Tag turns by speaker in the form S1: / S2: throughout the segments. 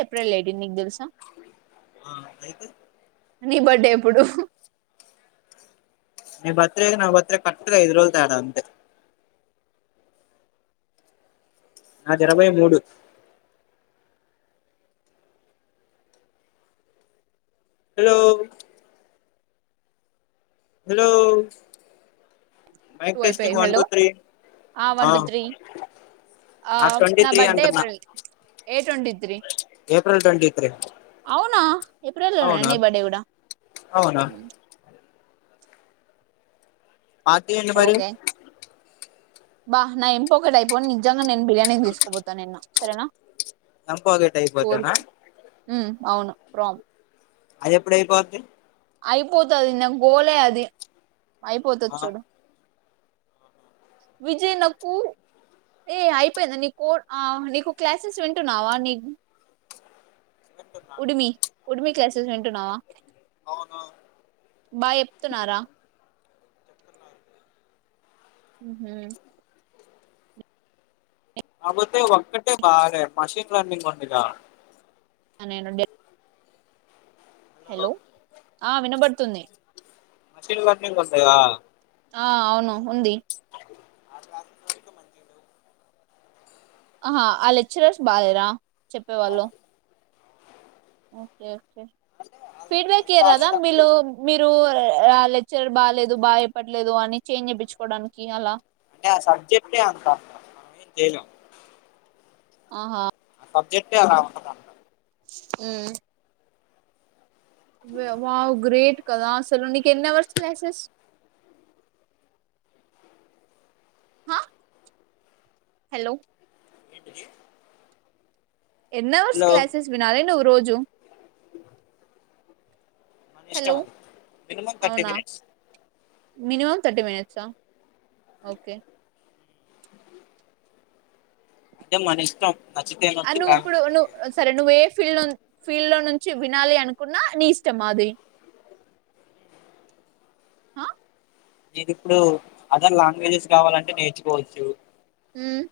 S1: April ఎ eighteen నీక్ తెల్సా
S2: ఆ అయితే
S1: నీ బర్డే ఎప్పుడు
S2: న బర్త్రే నా బర్త్రే కరెక్టుగా ఐదు రోజ తేడా అంతే నాది ఇరవై మూడు హలో హలో
S1: టూ
S2: మైక్
S1: అయిపోయాయి
S2: testing one
S1: hello
S2: two three
S1: ఆ వన్ టూ త్రీ ఆ
S2: నాకు ట్వంటీ
S1: నా
S2: త్రీ
S1: బర్త్డే
S2: అంటున్నా
S1: ఏప్రిల్ ఏ twenty three
S2: April twenty three
S1: అవునా ఏప్రిల్ లోనేనా
S2: అవునా
S1: నీ బర్డే కూడా
S2: అవునా పార్టీ ఏంటి మరి
S1: అబ్బా నా ఎంప్ ఒకటి అయిపోను నిజంగా నేను బిర్యానీ తీసుకోపోతా నిన్ను సరేనా
S2: చంపోతే టైపోతేనా
S1: కోరుకు ఉమ్ అవును ప్రాం
S2: అది ఎప్పుడయిపోద్ది
S1: అయిపోతది నా గోలే అది. అయిపోతది
S2: ఆ
S1: చూడు. విజయ్ నాకు, ఏ అయిపోయింది నీ కోడ్ నీకు ఆ నీకు క్లాసెస్ వింటున్నావా నీ
S2: వింటున్నా.
S1: ఉడిమి ఉడిమి క్లాసెస్ వింటున్నావా?
S2: అవును
S1: బా చెప్తున్నారా? ఉమ్
S2: కాతే ఒక్కటే బాగా మషిన్ లర్నింగ్ ఉందిగా
S1: నేను డే హలో ఆ వినబడుతుంది.
S2: మిషన్ లర్నింగ్ వస్తదా?
S1: ఆ అవును ఉంది.
S2: ఆ క్లాస్ వరకు మంచిడు
S1: ఆహా ఆ లెక్చరర్స్ బాలేరా చెప్పేవాళ్ళు ఓకే
S2: ఆ
S1: ఫీడ్బ్యాక్
S2: లెక్చరర్స్
S1: ఏ రాదా మీలో
S2: బాలేదంటే
S1: మీరు రాలే చర్ బాలేదు, బా చెప్పట్లేదు అని చేంజ్ చెప్పించుకోవడానికి అలా
S2: అంటే ఆ సబ్జెక్టే అంత ఏం చేయలేం.
S1: ఆహా
S2: ఆ సబ్జెక్టే అలా ఉంటదంట.
S1: ఉమ్ వ్యా వావ్ గ్రేట్ కదా అసలు నీకెన్ని అవర్సు క్లాసెస్ హ హలో
S2: ఏంటిది
S1: ఎన్వర్స్ క్లాసెస్ వినాలే ను రోజు టు
S2: మన ఇష్టం అది మినిమం థర్టీ
S1: అవునా
S2: మినిట్స్
S1: మినిమం థర్టీ మినిట్స్ ఆ
S2: అదే మనిష్టం
S1: ఆ నువ్వు ఇప్పుడు నువ్వు సరే నువ్వే ఫీల్డ్ నుం ఫీల్డ్ లో నుంచి వినాలి అనుకున్నా, నీ ఇష్టమా అది.
S2: నేది ఇప్పుడు అదర్ లాంగ్వేజెస్ కావాలంటే నేర్చుకోవచ్చు.
S1: ఉమ్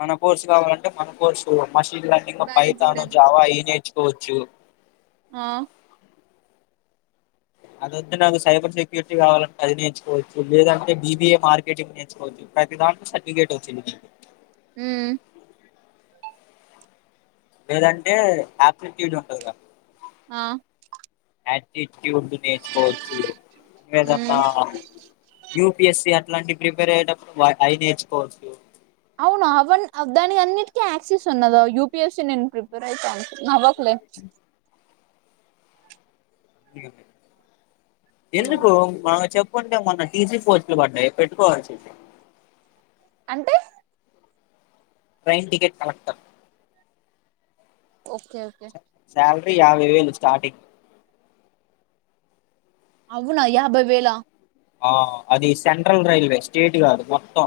S2: మన కోర్సు కావాలంటే మన కోర్సు మెషిన్ లెర్నింగు,
S1: బ్యాలెన్స్
S2: పైతాను,
S1: కూడా
S2: జావా అయి నేర్చుకోవచ్చు.
S1: ఆ
S2: అది వద్దు నాకు సైబర్ సెక్యూరిటీ కావాలంటే అది నేర్చుకోచ్చు, లేదంటే బిబిఏ మార్కెటింగ్ నేర్చువచ్చు, ప్రతి దాంట్లో సర్టిఫికేట్ వచ్చిద్ది. లేదంటే ఆప్ట్యూడ్ ఉంటది కదా
S1: ఆ
S2: ఆంటీ డ్దు నేర్చుకోవచ్చు ఏదన్నా
S1: ఉ
S2: యూపిఎస్సి అంట ఇట్లాంటి ప్రిపేర్ అయ్యటప్పుడు అవి నేర్చుకోవచ్చు
S1: అవును అవ దాని అన్నిటికీ యాక్సెస్ ఉన్నద యూపీఎస్ నేను ప్రిపేర్ అయి
S2: ఇక ఎందుకు మా చె కుంటే మొన్న టీసీ పోస్టులు పడ్డాయి పెట్టుకోవాల్సినది
S1: అంటే
S2: train ticket collector
S1: okay okay
S2: salary యాభై వేలు స్టార్టింగ్
S1: అవునా యాభై వేళ
S2: ఆ అది సెంట్రల్ రైల్వే స్టేట్ కాదు మొత్తం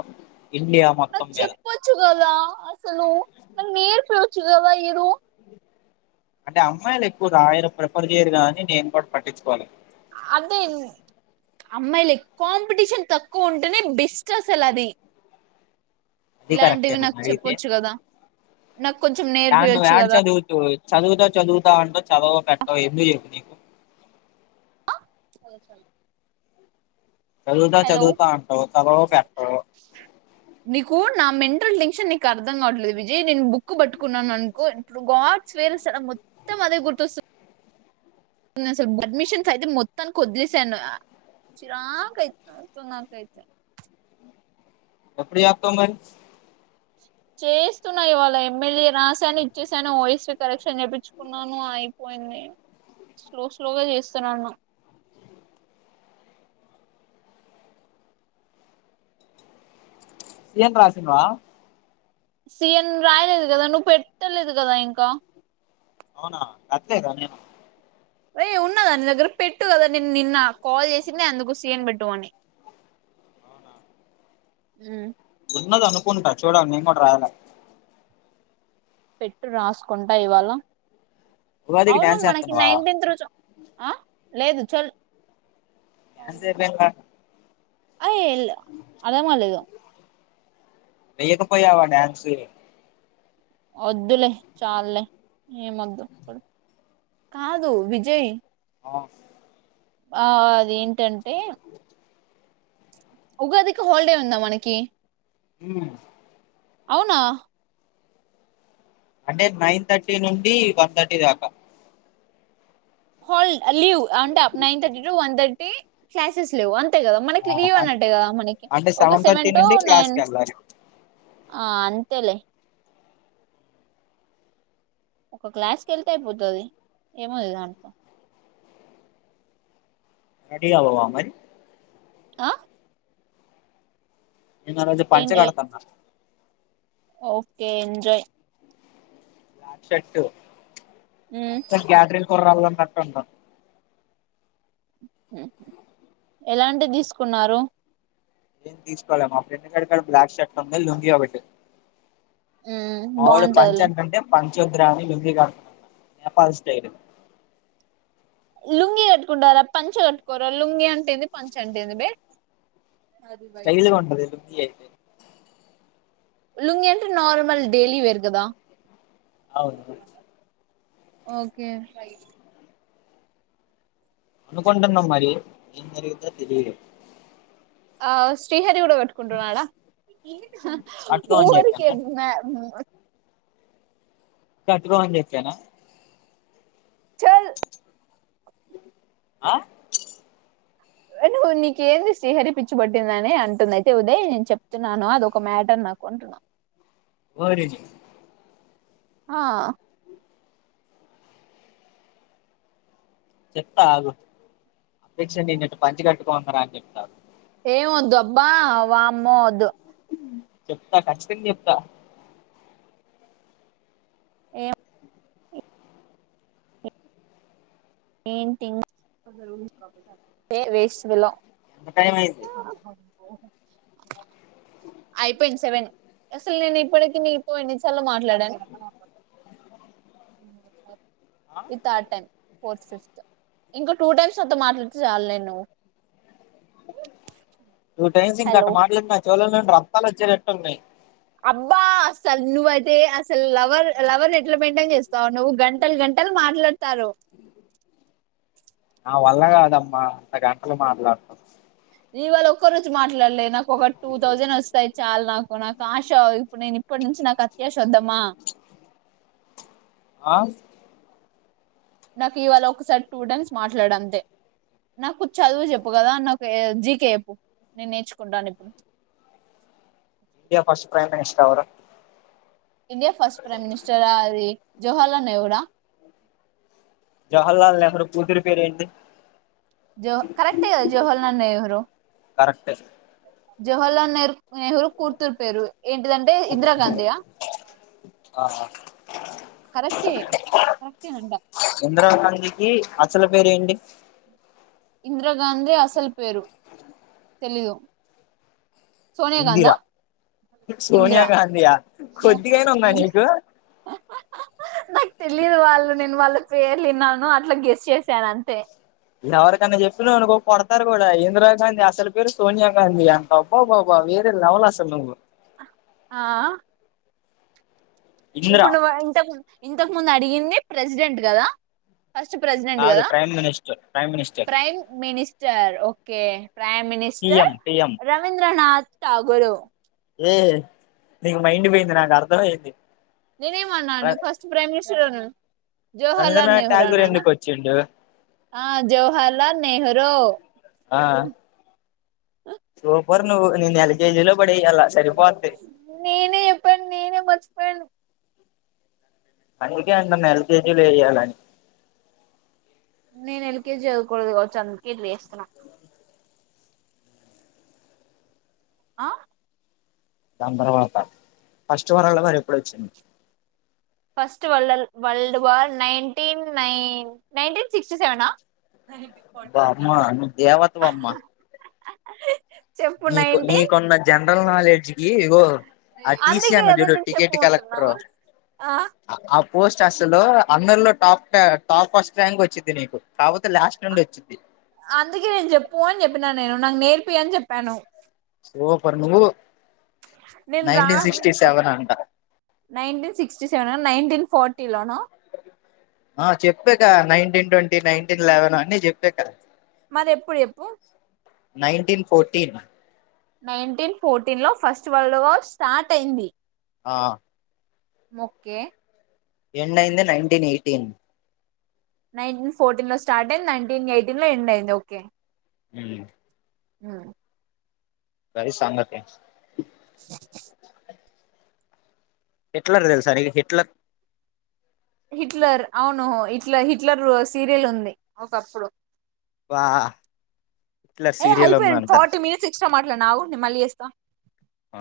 S2: ఇండియా మొత్తం
S1: నాకు
S2: మీద
S1: చెప్పొచ్చు కదా అసలు మరి నేర్పియచు కదా ఇరు
S2: అంటే అమ్మాయిలు ఎక్కువ రాయ ప్రిఫర్ చేయరు కదనేను కూడా పట్టించుకోను
S1: అదే అమ్మాయిలు కాంపిటీషన్ తక్కువ ఉంటేనే బెస్ట్ అసలు అది
S2: అది
S1: ఇలాంటివి నాకు చెప్పొచ్చు కదా నాకు కొంచెం
S2: ఎ
S1: నేర్పియొచ్చు
S2: ఎడ్
S1: కదా
S2: చదువుతు చదువుతా చదువుతా అంట చదవ పెట్ట ఎందు చెకు నీకు
S1: సర సర
S2: చదువుతా చదువుతా అంటావు చదవరూ పెట్టావు
S1: ఇ టెన్క్షన్ నీకు అర్థం కావట్లేదు విజయ్ నేను బుక్ పట్టుకున్నాను అనుకో ఇప్పుడు గాడ్స్ వేర మొత్తం అదే గుర్తొస్తుంది అడ్మిషన్ యితే మొత్తానికి వద్లి సను చిరాకై నాకైతే
S2: ఎప్పుడు చేస్తావు మరి
S1: చేస్తున్నాయి ఇవాళ ఎమ్మెల్యే రాశాను ఇచ్చేసాను ఓఎస్పీ కరెక్షన్ చేయిించుకున్నాను అయిపోయింది స్లో స్లోగా చేస్తున్నాను
S2: సియన్ రాస్తున్నావా
S1: సీఎన్ రాయలేదు కదా నువ్వు పెట్టలేదు కదా ఇంకా
S2: అవునా అంతే కదే
S1: అయ ఉన్నదా ని దగ్గర పెట్టు కదా నేను నిన్న కాల్ చేసి నే అందుకు సీయన్ పెట్టమని
S2: ఉన్నది అనుకోంట చూడలీ నేను కూడా రాయాల
S1: పెట్టు రాసుకుంటా ఇవాళ
S2: ఉగాదికి
S1: అవును
S2: డ్యాన్స్
S1: మనకి
S2: వేస్తున్నావా
S1: నైన్టీెన్త్ రోజు ఆ లేదు చల్
S2: ఎంతసేపు అయింది
S1: అయ ఎల్ అదే మా లేదు
S2: వేయకపోయావా డ్యాన్సు
S1: వద్దులే చాలులే ఏం వద్దు కాదు విజయ్
S2: ఆఫ్
S1: ఆ అది ఏంటంటే ఉగాదికి హాలిడే ఉందా మనకి
S2: ఉం
S1: అవునా
S2: అంటే నైన్ థర్టీ నుండి వన్ థర్టీ దాకా
S1: హల్ ఆ లీవ్ అంట nine thirty to one thirty classes లేవు అన్ అంతే కదా
S2: ఆ,
S1: మనకి లీవ్
S2: అన్-
S1: అన్నట్టే కదా మనకి
S2: అంటే
S1: ఒక
S2: థర్టీ
S1: సెవెన్ టు
S2: నుండి
S1: నైన్
S2: క్లాస్కి వెళ్ళాలి
S1: ఆ అంతేలే ఒక క్లాస్కి వెళ్తే అయిపోతుంది ఏముంది దాంట్లో
S2: రెడీ అవ్వవా మరి
S1: ఆ
S2: నేను ఆరోజు పంచ
S1: ఏంటి
S2: కడతాన్న
S1: ఓకే ఎంజాయ్
S2: బ్లాక్ షర్ట్
S1: ఉం
S2: కుర్రాళ్ళు ఉన్నట్టుంటాం
S1: ఎలాంటిది తీసుకున్నారు
S2: ఏం తీసుకోవాలే మా ఫ్రెండ్గాడి కాడ బ్లాక్ షర్ట్ ఉంది లుంగీ ఒకటి మావోడు పంచ
S1: బాగుంటదిలే
S2: అంటుంటే పం జియోగ్రఫీ ఉందిగా నేపాల్ స్టైల్
S1: లుంగి కట్టుకుంటారా పంచ కట్టుకోర లుంగి అంటేంది పంచ అంటేంది బే అది వైట్
S2: స్టైలుగా
S1: ఉంటది
S2: ఉంటదు లుక్కీ అయితే
S1: లుంగి అంటే నార్మల్ డెయిలీ వేరు కదా అ స
S2: అవును
S1: [unintelligible] ఓకే ఫై
S2: అనుకుంటున్నాం మరి ఏది జరిగిందో తెలిదు
S1: ఆ శ్రీహ కూడా కట్టుకుంటున్నాడా ఏ
S2: కట్టుకోమని
S1: ఊరికే
S2: చెప్పానా
S1: మ్యా
S2: కట్టుకో అనీ చెప్పానా
S1: చెల్
S2: ఆ
S1: నువ్వు నీకేంది శ్రీహరి పిచ్చి పట్టిందని అంటుంది అంటే ఉదయ్ నేను చెప్తున్నాను అదొక మ్యాటర్ నాకు అంటున్నా
S2: ఓవరేషి
S1: ఆ
S2: చెప్తా ఆగు దీక్ష నిన్నిట్ట పంచ కట్టుకోమందిర అని చెప్తా
S1: ఏం వద్దబ్బా వామ్మో వద్దు
S2: చెప్తా కఖచ్చితంగా చెప్తా
S1: ఏం పెయింగ్ వేస్ ఫెలో
S2: టైం అయింది
S1: అ అయిపోయింది సెవెన్ అసలు నేను ఇప్పటికి నీకు ఎన్నిసార్లు మాట్లాడడం మాట్లాడం [unintelligible]
S2: ఆ
S1: ఈతాటన్ ఫోర్త్ ఫిఫ్త్ ఇంకో టూ టైమ్స్ నాతో మాట్లాడితే చయాలి నేను
S2: నువ టైమ్ సింగ్
S1: హలో
S2: కట్లే నా చెవిలోన రతాలచ్చక్టన్నాయి
S1: అబ్బా అసలు నువ్వయితే అసలు లవర్ లవర్ ఎట్లా మెయింటైన్ చేస్తావు నువ్వు గంటలు గంటలు మాట్లాడతారు
S2: ఆ వల్లగాదమ్మా అంత గంటలు మాట్లాడుతురు
S1: ఇవాళ ఒక్క రోజు మాట్లాడ నాకు ఒక టూ థౌజండ్ వస్తాయి చాలా నాకు ఆశా ఇప్పుడు నేను ఇప్పడు నుంచి నాకు అత్య వద్దమ్మా
S2: ఆస్
S1: నాకు ఇవాళ ఒకసారి టూ టైమ్స్ మాట్లాడ అంతే నాకు చదువు చెప్పు కదా అ నాకు జీకే చెప్పు నేను నేర్చుకుంటాను ఇప్పుడు
S2: ఇండియా ఫస్ట్ ప్రైమ్ మినిస్టర్ ఎవరు
S1: ఇండియా ఫస్ట్ ప్రైమ్ మినిస్టర్ ఆది జవహర్లాల్ నెహ్రూ
S2: జవహర్లాల్ నెహ్రూ కూతురి పేరు ఏంటి
S1: జోహ కరెక్ట్ కదా జవహర్లాల్ నెహ్రూ
S2: కరెక్ట్
S1: జవహర్లాల్ నెహ్రూ నెహ్రూ కూర్తురు పేరు ఏంటిదంటే ఇందిరాగాంధీయా
S2: ఆ
S1: కరెక్టే కరెక్టేనంట
S2: అసల పేరేంటి
S1: ఇందిరాగాంధీ అసలు పేరు తెలీదు సోనియా గాంధా
S2: ఇందిరా
S1: ఇందిరా
S2: సోనియాగాధయా కొద్దిగానా ఉందా
S1: నేను
S2: నీకు
S1: నాకు తెలియదు వాళ్ళు నేను వాళ్ళ పేర్లు విన్నాను అట్లా గెస్ చేసాను అంతే
S2: ఎవరికైన్నా చెప్పిన అనుకో కుడుతారు కూడా ఇందిరాగాంధీ అసలు పేరు సోనియా గాంధీ అంత అబ్బా బాబా వేరే లెవలు అసలు నువ్వు
S1: ఆ
S2: ఇందిరా
S1: ఇప్పుడు నువ్ ఇంత ఇంతకు ముందు అడిగింది ప్రెసిడెంట్ కదా ఫస్ట్ ప్రెసిడెంట్
S2: కాదు
S1: కదా
S2: prime minister prime minister
S1: prime minister okay prime minister
S2: PM PM
S1: Rabindranath Tagore
S2: ఏ నీకు మైండు పోయింది నాకు అర్థం అయింది
S1: నేనేమ అన్నాను ఫస్ట్ ప్రైమ్ మినిస్టర్ అన్ జహర్లాల్
S2: రవీంద్రనాథ్
S1: నెహ్రు
S2: ఠాగూర్
S1: అనానా
S2: ఎందుకు వచ్చిండు
S1: ఆ జహర్లాల్ నెహ్రు రో
S2: ఆ సోప్ సరిపోద్ది
S1: నేనే చెప్పను మీరే మర్చిపోయిండ్రు
S2: అందుకే అంటన ఎల్కేజీలో ఎయ్యాలని
S1: నేను ఎల్కేజీ చదకూడదు కావచ్చు అందుకే ఇట్ల ఏస్తున్న అ
S2: తొందరగోత్త ఫస్ట్ వరాల కూడా ఇప్పుడే వచ్చిండు
S1: స్ట్ వల్డల్ world war nineteen nine nineteen sixty సెవెనా
S2: బమ్మా ను దేవత వమ్మా
S1: అహ్
S2: నీకు నీకున్న జనరల్ నాలెడ్జ్ కి బ్రో ఆ టీసి
S1: అందుకే
S2: వున్నాడు
S1: కదా
S2: జూడు
S1: నేను
S2: టికెట్
S1: చెప్పమంటున్నా
S2: కలెక్టర్
S1: ఆ
S2: అ ఆప్ పోస్ట్ అసలు అందరిలో టప్ టాప్ ఫస్ట్ ర్యాంక్ వచ్చింది నీకు కాకపోతే లాస్ట్ నుండి వచ్చింది
S1: అందుకే నేను చెప్పు అని చెప్పినాను నేను నాకు నేర్పి అని చెప్పాను
S2: సూపర్ నువ్వు
S1: ప్చ్ నేను రా
S2: నైన్టీన్
S1: ఉ
S2: సిక్స్టీ
S1: చెప్పు
S2: సెవెన్ అంట
S1: nineteen sixty seven nineteen forty టిలానా
S2: ఆ చెప్పిక నైన్టీన్ ట్వంటీ నైన్టీన్ లెవెన్ అన్నీ చెప్ ఇక్కడ
S1: మరి ఎప్పుడు చెప్పు
S2: నైన్టీన్ ఫోర్టీన్
S1: నైన్టీన్ ఫోర్టీన్ లో ఫస్ట్ వరల్డ్ వార్ స్టార్ట్ అయింది
S2: ఆ
S1: మొక్కే
S2: ఏండ్ ఐంది నైన్టీన్ ఎయిటీన్
S1: నైన్టీన్ ఫోర్టీన్ లో స్టార్ట్ అయింది నైన్టీన్ ఎయిటీన్ లో ఎండ్ అయింది ఓకే
S2: ఊ
S1: ఊ
S2: గది సంగతి హిట్లర్ తెల్సా నీకు హిట్లర్
S1: హిట్లర్ అవును హిట్లర్ హిట్లర్ సీరియల్ ఉంది ఒకప్పుడు
S2: వా హిట్లర్
S1: ఏ
S2: సీరియల్
S1: హైపోయింది
S2: ఉందంట
S1: ఫార్టీ మినిట్స్ ఎక్స్ట్రా మాట్లాడిన ఆగు నేను మళ్ళీ చేస్తా
S2: ఆ